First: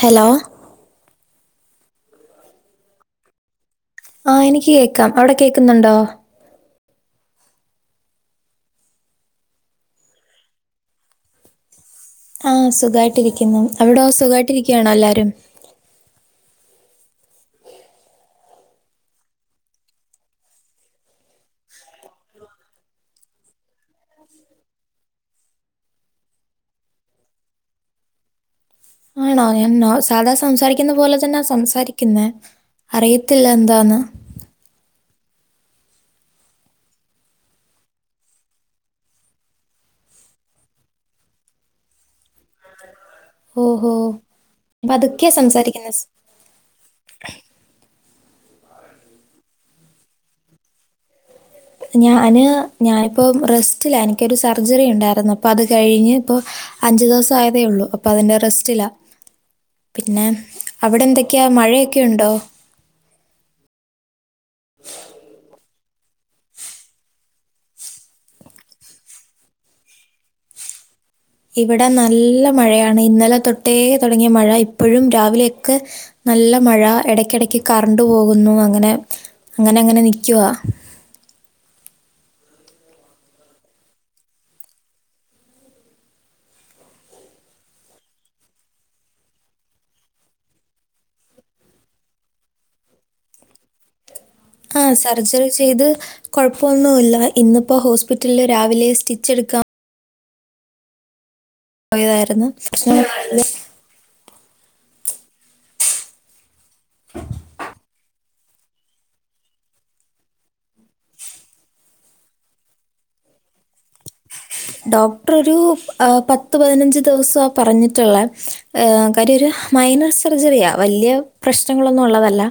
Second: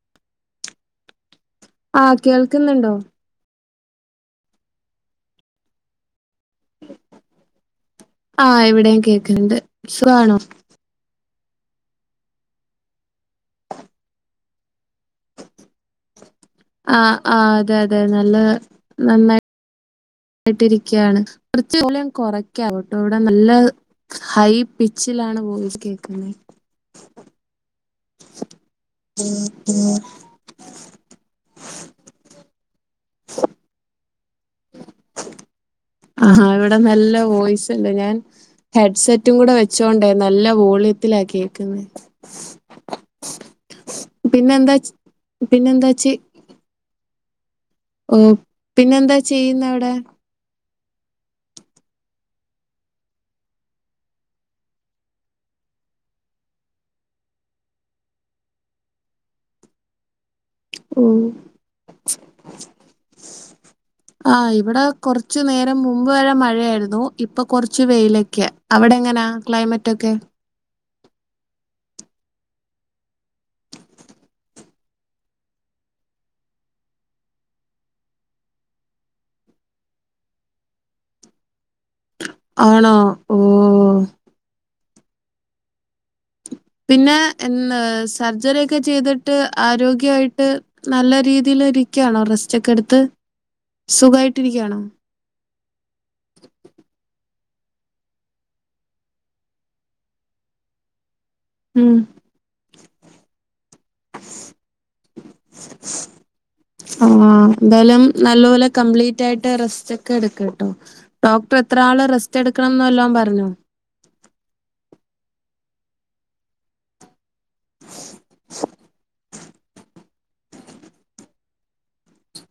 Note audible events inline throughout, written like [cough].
Hello ആഹ് കേൾക്കുന്നുണ്ടോ? ആഹ് എനിക്ക് കേക്കാം അവിടെ കേക്കുന്നുണ്ടോ? ആഹ് ഇവിടേം കേക്ക്‌ണ്ട് സുഖാണോ? ആഹ് സുഖായിട്ടിരിക്കുന്നു അവിടോ സുഖായിട്ടിരിക്കാണോ എല്ലാരും ആഹ് ആഹ് അതെ അതെ നല്ല നന്നായി ട്ടിരിക്കാണ് കൊറച്ചു വോളിയം കുറയ്ക്കാവ്ട്ടോ ഇവിടെ നല്ല ഹൈ പിച്ചിലാണ് വോയിസ്‌ കേക്കുന്നെ [inaudible] ആണോ എന്നാ സാധാ സംസാരിക്കുന്ന പോലെ തന്നെ സംസാരി ക്കിന്ന് അറിയത്തില്ല എന്താന്ന് ആഹ് ഇവിടെ നല്ല വോയിസ്ണ്ട് ഞാൻ ഹെഡ്സെറ്റും കൂടെ വെച്ചോണ്ടേ നല്ല വോളിയത്തിലാ കേക്കുന്നെ ഓഹോ പിന്നെന്താ പതുക്കെയ പിന്നെന്താ സംസാരിക്കുന്നെ ചെ ഓ ഹ് പിന്നെന്താ ചെയ്യുന്നെ അവിടെ ഞാന് ഞാനിപ്പോം റെസ്റ്റിലാ എനിക്കൊരു സർജറി ഉണ്ടായിരുന്നു അപ്പ അത് കഴിഞ്ഞ് ഇപ്പോ അഞ്ചു ദിവസം ആയതേ ഉള്ളു അപ്പൊ അതിന്റെ റെസ്റ്റിലാ പിന്നെ അവിടെ ഓഹ് എന്തൊക്കെയാ മഴയൊക്കെ ഉണ്ടോ ആഹ് ഇവിടെ കുറച്ചു നേരം മുമ്പ് വരെ മഴയായിരുന്നു ഇപ്പൊ കൊറച്ച് വെയിലൊക്കെയാ അവടെങ്ങനെയാ ക്ലൈമറ്റ് ഒക്കെ ഇവടെ നല്ല മഴയാണ് ഇന്നലെ തൊട്ടേ തുടങ്ങിയ മഴ ഇപ്പഴും രാവിലെയൊക്കെ നല്ല മഴ എടക്കിടക്ക് കറണ്ട് പോകുന്നു അങ്ങനെ അങ്ങനെ അങ്ങനെ നിക്കുവാ ആണോ ഓഹ് പിന്നെ എന്നാ സർജറി ഒക്കെ ചെയ്തിട്ട് ആരോഗ്യായിട്ട് നല്ല രീതീൽ ഇരിക്കയാണോ റെസ്റ്റ് ഒക്കെ എടുത്ത് സുഖായിട്ടിരിക്കാണോ? ആ സർജറി ചെയ്ത് കുഴപ്പൊന്നുല്ല ഇന്നിപ്പോ ഹോസ്പിറ്റലില് രാവിലെ സ്റ്റിച്ച് എടുക്കാൻ ഉം. പോയതായിരുന്നു [unintelligible] ആഹ് എന്തായാലും നല്ലപോലെ കംപ്ലീറ്റ് ആയിട്ട് റെസ്റ്റ് ഒക്കെ എടുക്ക്‌ട്ടോ ഡോക്ടർ എത്ര ആള് റെസ്റ്റ് എടുക്കണം എന്ന് വല്ലോം പറഞ്ഞോ ഡോക്ടർ ഒരു പത്ത് പതിനഞ്ച് ദിവസം പറഞ്ഞിട്ടുള്ള ഏഹ് കാര്യ ഒരു മൈനസ് സർജറിയാ വലിയ പ്രശ്നങ്ങളൊന്നും ഉള്ളതല്ല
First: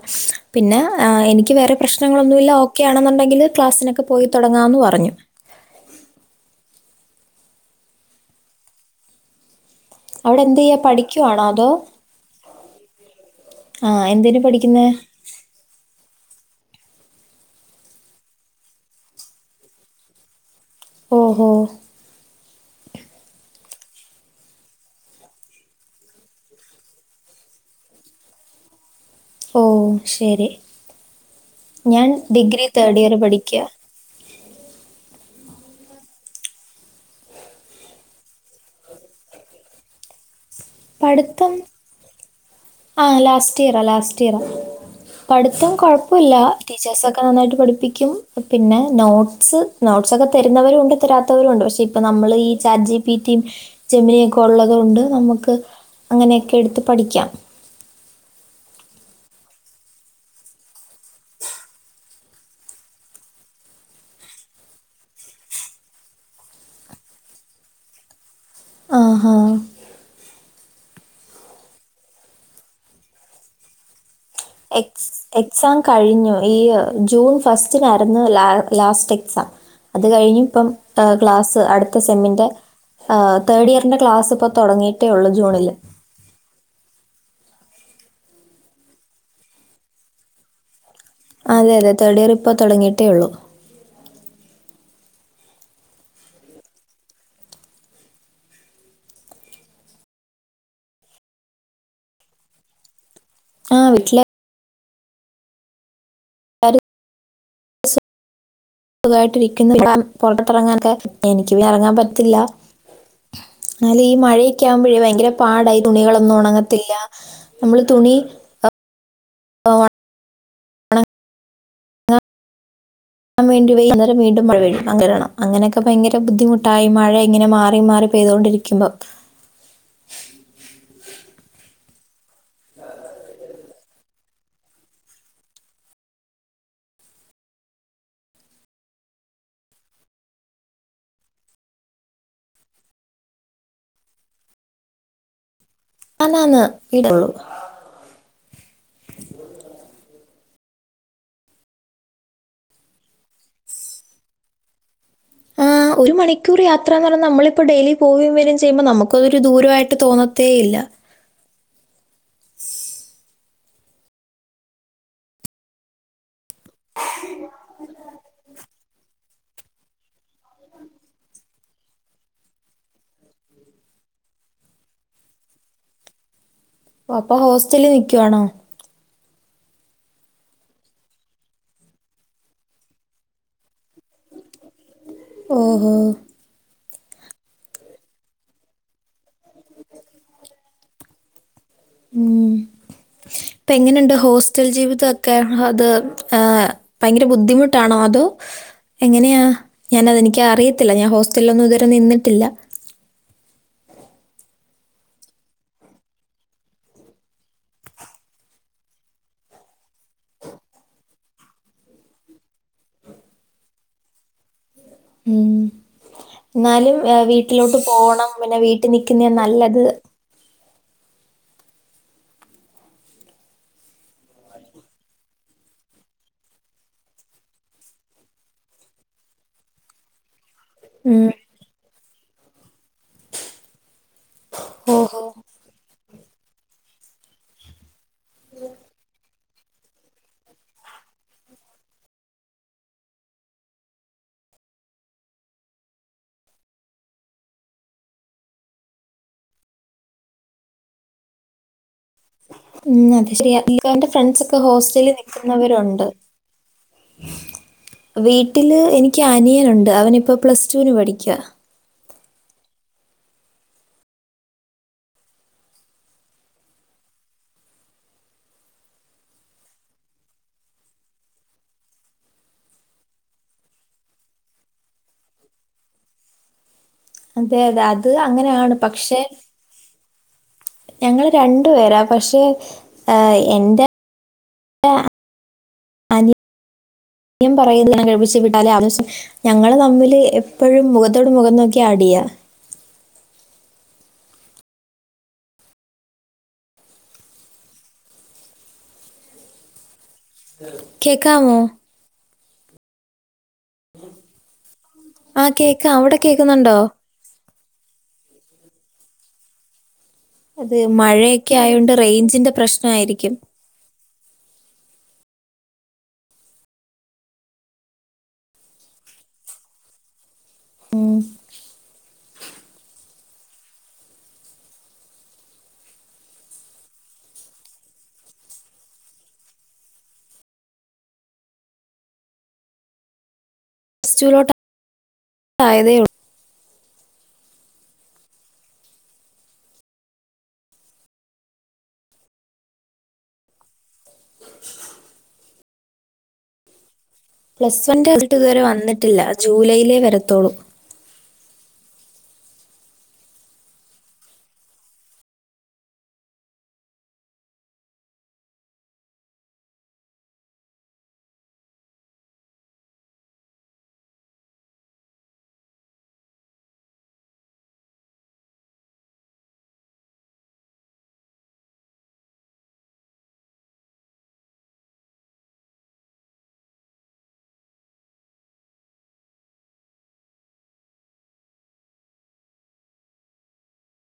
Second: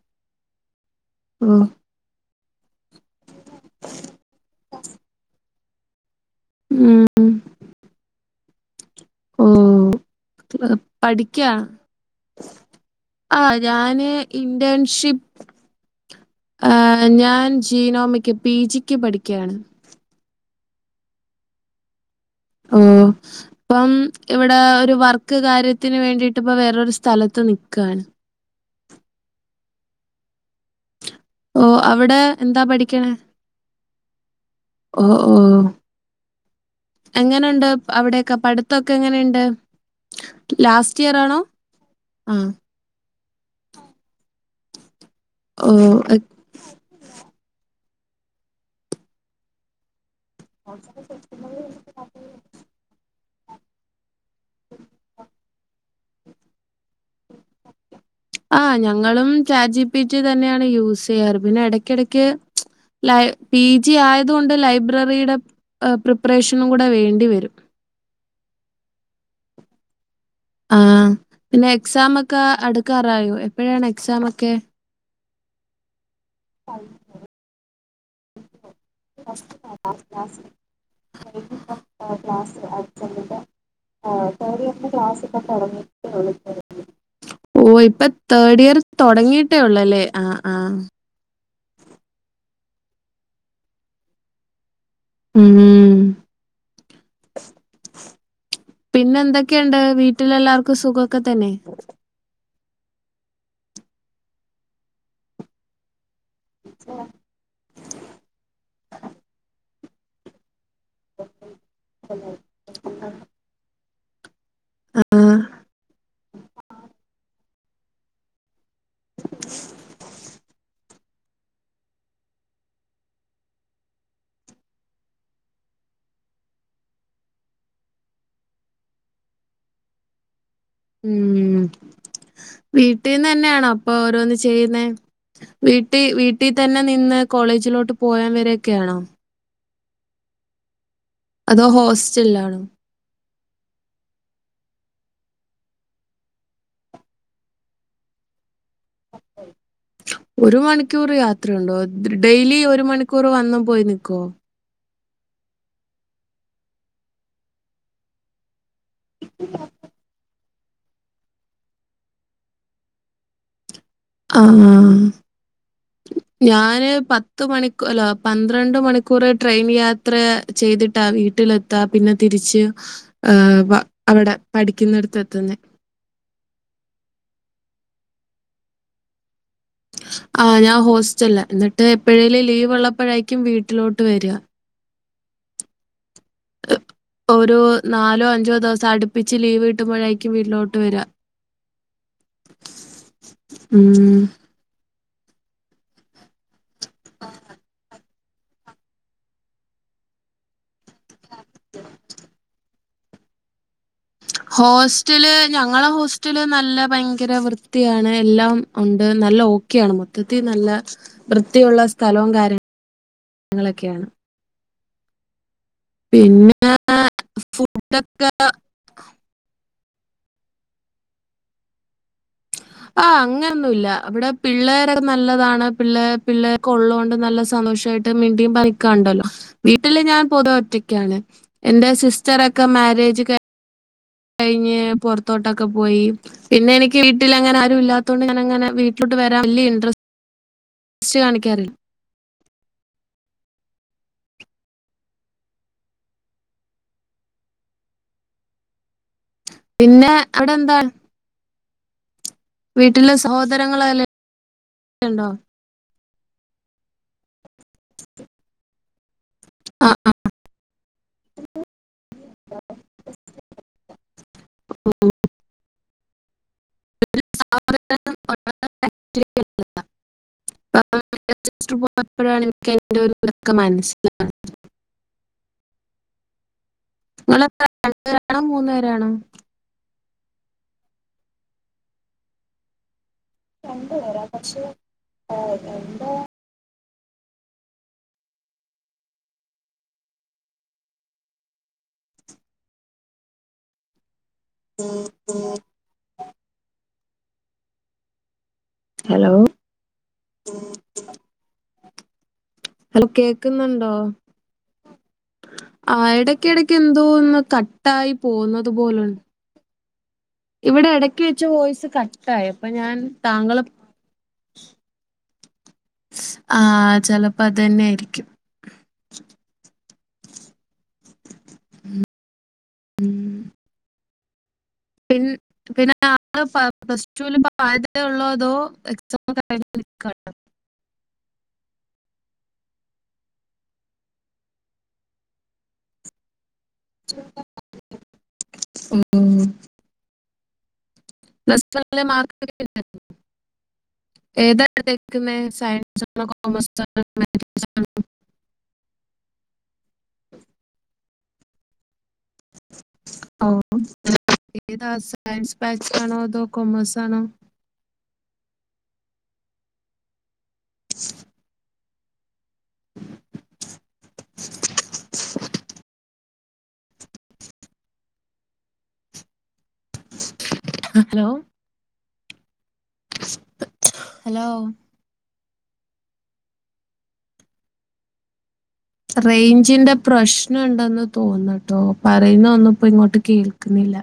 പിന്നെ എനിക്ക് ഓഹ്. വേറെ പ്രശ്നങ്ങളൊന്നുല്ല ഓക്കെയാണെന്നുണ്ടെങ്കില് ക്ലാസിനൊക്കെ പോയി തൊടങ്ങാന്ന് പറഞ്ഞു ഉം ഊം അവിടെ എന്ത് ചെയ്യാ പഠിക്കുവാണോ പഠിക്കാ അതോ ആഹ് ആ ഞാന് എന്തിന് പഠിക്കുന്നേ ഇന്റേൺഷിപ്പ് ഏഹ് ഞാൻ ജീനോമിക്ക് പി ജിക്ക് പഠിക്കാണ് ഓഹോ ഉം ഇപ്പം ഇവിടെ ഒരു വർക്ക് കാര്യത്തിന് വേണ്ടിട്ട് ഇപ്പ വേറരു സ്ഥലത്ത് നിൽക്കുവയാണ് ഓഹ് ശരി ഓ ഞാൻ അവിടെ എന്താ ഡിഗ്രി തേഡ് പഠിക്കണേ? ഇയർ പഠിക്കുക ഓ ഓ എങ്ങനെയുണ്ട് അവിടെയൊക്കെ പഠിത്തൊക്കെ എങ്ങനെയുണ്ട് ലാസ്റ്റ് ഇയർ ആണോ ഉം ആഹ് ലാസ്റ്റ് ഇയറാ ലാസ്റ്റ് ഇയറ പഠിത്തം ഓ എ- കുഴപ്പമില്ല ടീച്ചേഴ്സ് ഒക്കെ നന്നായിട്ട് പഠിപ്പിക്കും പിന്നെ നോട്സ് നോട്ട്സോക്കെ തരുന്നവരും ഒണ്ട് തരാ ത്തവരുണ്ട്, പക്ഷെ ഇപ്പൊ നമ്മള് ഈ chat G P T, Gemini ഒക്കെ ഉള്ളത് കൊണ്ട് നമുക്ക് അങ്ങനെയൊക്കെ എടുത്ത് പഠിക്കാം ആഹ് ഞങ്ങളും ചാറ്റ് ജി പി ടീ തന്നെയാണ് യൂസ് ചെയ്യാറ് പിന്നെ ഇടക്കിടക്ക് ലൈ പി ജി ആയതുകൊണ്ട് ലൈബ്രറിയുടെ പ്രിപ്പറേഷനും കൂടെ വേണ്ടിവരും ആഹാ ആഹഹ് പിന്നെ എക്സാംമ ഒക്കെ അടുക്കാറായോ? എപ്പോഴാണ് എക്സാമ ഒക്കെ? എക്സ് എക്സാം കഴിഞ്ഞു ഈ ജൂൺ ഫസ്റ്റിനാരുന്നു ലാ ലാസ്റ്റ് എക്സാം ഫസ്റ്റ് നാലാം അത് കഴിഞ്ഞ ക്ലാസ് ഇപ്പം ക്ലാസ്സ് കഴിഞ്ഞിപ്പം അടുത്ത സെമ്മിന്റെ ക്ലാസ് അടിച്ചതിന്റെ ആഹ് തേർഡ് ഇയറിന്റെ ക്ലാസ് ഇപ്പൊ തേർഡ് ഇയറിന്റെ തുടങ്ങിയിട്ടേ ക്ലാസ് ഉള്ളൂ ഇപ്പൊ ജൂണില് [unintelligible] ഓ ഇപ്പൊ തേർഡ് ഇയർ തുടങ്ങിയിട്ടേ ഉള്ളല്ലേ ആഹ് ആഹ് അതെ അതെ തേർഡ് ഇയർ ഇപ്പൊ തുടങ്ങിയിട്ടേ ഉള്ളൂ ഉം പിന്നെ എന്തൊക്കെയുണ്ട് വീട്ടിലെല്ലാർക്കും സുഖൊക്കെ തന്നെ ആ വീട്ടില് എല്ലാരും സുഖായിട്ട് ഇരിക്കുന്നു, ഇ [unintelligible] പൊറത്തെറങ്ങാനൊക്കെ എനിക്ക് പിന്നെ ഇറങ്ങാൻ പറ്റത്തില്ല എന്നല് ഈ മഴയൊക്കെ ആകുമ്പോഴേ ആ ഭയങ്കര പാടാ ഈ തുണികളൊന്നും ഉണങ്ങത്തില്ല നമ്മള് തുണി ഏഹ് ഉണങ്ങാൻ ൻ വേണ്ടി വെയി അന്നരം വീണ്ടും മഴ പെയ്യും അങ്ങനൊക്കെ ഭയങ്കര ബുദ്ധിമുട്ടായി മഴ ഇങ്ങനെ മാറി മാറി പെയതൊണ്ടിരിക്കും ക്യുമ്പൊ ഉം വീട്ടീന്ന് തന്നെയണോ ഇപ്പൊ ഓരോന്ന് ചെയ്യുന്നേ വീട്ടിൽ വീട്ടിൽ തന്നെ നിന്ന് കോളേജിലോട്ട് പോയാൻ വരൊക്കെയാണോ അതോ ഹോസ്റ്റല് ആണോ അല്ല അല്ല വീടെള്ളു ഒരു മണിക്കൂർ യാത്രയുണ്ടോ ഡെയിലി ഒരു മണിക്കൂർ വന്ന് പോയി നിക്കോ ആ ഒരു മണിക്കൂർ യാത്രാന്ന് പറഞ്ഞാ നമ്മളിപ്പോൾ ഡെയിലി പോവേം വരും ചെയ്യുമോ നമുക്കതൊരു ദൂരമായിട്ട് തോന്ന ത്തേയില്ല ആഹ് ഞാന് പത്ത് മണൂർ അല്ല പന്ത്രണ്ട് മണിക്കൂർ ട്രെയിൻ യാത്ര ചെയ്ത്ട്ട വീട്ടിലെ ത്ത പിന്നെ തിരിച്ച് അവിടെ പഠിക്കുന്നടുത്ത് എത്തുന്നെ ഓ അപ്പൊ ഹോസ്റ്റലിൽ നിക്കുവാണോ ആഹ് ഞാൻ ഹോസ്റ്റലില. എന്നിട്ട് എപ്പോഴേലും ലീവ് ഉള്ളപ്പോഴേക്കും വീട്ടിലോട്ട് വരിക ഓഹോ ഒരു നാലോ അഞ്ചോ ദിവസം അടുപ്പിച്ച് ലീവ് കിട്ടുമ്പോഴാക്കും വീട്ടിലോട്ട് വരാ ഉം ഇപ്പ ഉം. എങ്ങനെയുണ്ട് ഹോസ്റ്റൽ ജീവിതൊക്കെ അത് ഏഹ് ഭയങ്കര ബുദ്ധിമുട്ടാണോ അതോ എങ്ങനെയാ ഞാനതെനിക്ക് അറിയ ഇല്ല ഞാൻ ഹോസ്റ്റലിലൊന്നും ഇത് വരെ നിന്നിട്ടില്ല ഹോസ്റ്റല് ഞങ്ങളെ ഹോസ്റ്റല് നല്ല ഭയങ്കര വൃത്തിയാണ് എല്ലാം ഉണ്ട് നല്ല ഓക്കെയാണ് മൊത്തത്തിൽ നല്ല വൃത്തിയുള്ള സ്ഥലവും കാര്യങ്ങളൊക്കെയാണ് ഉം പിന്നെ ഇന്നാലും വീട്ടിലോട്ട് പോണം പിന്നെ വീട്ടിൽ നിക്കുന്നാ നല്ലത് ആ അങ്ങനൊന്നുല്ല ഇവിടെ പിള്ളേരൊക്കെ നല്ലതാണ് പിള്ളേർ പിള്ളേരൊക്കെ ഉള്ളത് കൊണ്ട് നല്ല സന്തോഷായിട്ട് മിണ്ടിയും പറിഞ് നിക്കാണ്ടല്ലോ വീട്ടില് ഞാൻ പൊതുവെ ഒറ്റക്ക് റ്റക്കാണ് ഉം. എന്റെ സിസ്റ്ററൊക്കെ മാരേജ് കയി കഴിഞ്ഞ് ഓഹോ പൊറത്തോട്ടൊക്കെ പോയി പിന്നെ എനിക്ക് വീട്ടില് അങ്ങനെ ആരും ഇല്ലാത്തോണ്ട് ഞാൻ അങ്ങന വീട്ടിലോട്ട് വരാൻ വല്യ ഇൻട്രസ്റ്റ് സ്റ്റ് കാണിക്കാറില്ല പിന്നെ അവിടെ എന്താ ഉം വീട്ടില് അത് ശരി ന്റെ സഹോദരങ്ങളെല്ലാം ഫ്രണ്ട്സ് ഒക്കെ ഹോസ്റ്റലിൽ ഉണ്ടോ നിൽക്കുന്നവരുണ്ട് വീട്ടില് എനിക്ക് ആ അനിയനുണ്ട് ആ അവനിപ്പോ പ്ലസ് ടുവിന് പഠിക്കാ [unintelligible] ആഹ് [inaudible] [unintelligible] യപ്പോഴാണ് എനിക്ക് അയിന്റൊക്കൊരിത് മനസ്സിലായത് നിങ്ങൾ അതെ അതെ അത് രണ്ടുപേരാണോ അങ്ങനെയാണ് മൂന്നുപേരാണോ പക്ഷെ ഞങ്ങള് രണ്ടു പേരാ പക്ഷേ രണ്ടു പേരാ പക്ഷെ എന്ത അനിയൻ [unintelligible] ഞങ്ങള് തമ്മില് എപ്പഴും മുഖത്തോട് മുഖം നോക്കിയാ അടിയാ [inaudible] ഹലോ കേക്കാമോ? ഹലോ കേ ന്നുണ്ടോ ആഹ് കേക്കാം. ആഹ് അവിടെ ഇടക്കെടക്ക് കേക്കുന്നുണ്ടോ? എന്തോന്ന് ട്ടായി പോകുന്നത് പോലുണ്ട് അത് ഇവിടെ ഇടയ്ക്ക് വെച്ച് മഴയൊക്കെ വോയിസ് ആയോണ്ട് കട്ടായി റേഞ്ചിന്റെ അപ്പൊ പ്രശ്നം ഞാൻ ആയിരിക്കും താങ്കളെ ആ ചിലപ്പോ അത് തന്നെ ആയിരിക്കും ഉം ഉം പിൻ പിന്നെ ആള് പ്ലസ് ടുവില് ഇപ്പൊ ആയതേ ഉള്ളോ അതോ എക്സാം കഴിഞ്ഞ് നിക്കണോ പ്ലസ് ടു ലോട്ട് ഇപ്പൊ ആയതേ ഒള്ളൂ ഉം പ്ലസ് ടു നല്ല മാർക്ക്‌ ഒക്കെ ഇണ്ടോ ഏതാ ഇട്ത്തേക്കുന്നേ സയൻസ് സയൻസ് ആണോ കോമേഴ്‌സ് ആണോ പ്ലസ് ആണോ വൺന്റെ റിസൾട്ട് ഇതുവരെ വന്നിട്ടില്ല ജൂലൈയിലേ വരത്തൊള്ളൂ ഓഹ് ഏതാ സയൻസ് ബാച്ചാണോ അതോ കൊമേഴ്സ് ആണോ [unintelligible] [unintelligible] ഹലോ ഹലോ റേഞ്ചിന്റെ പ്രശ്നംണ്ടെന്ന് തോന്നട്ടോ പറയുന്നന്നുംപ്പോ ഇങ്ങോട്ട് കേൾക്കുന്നില്ല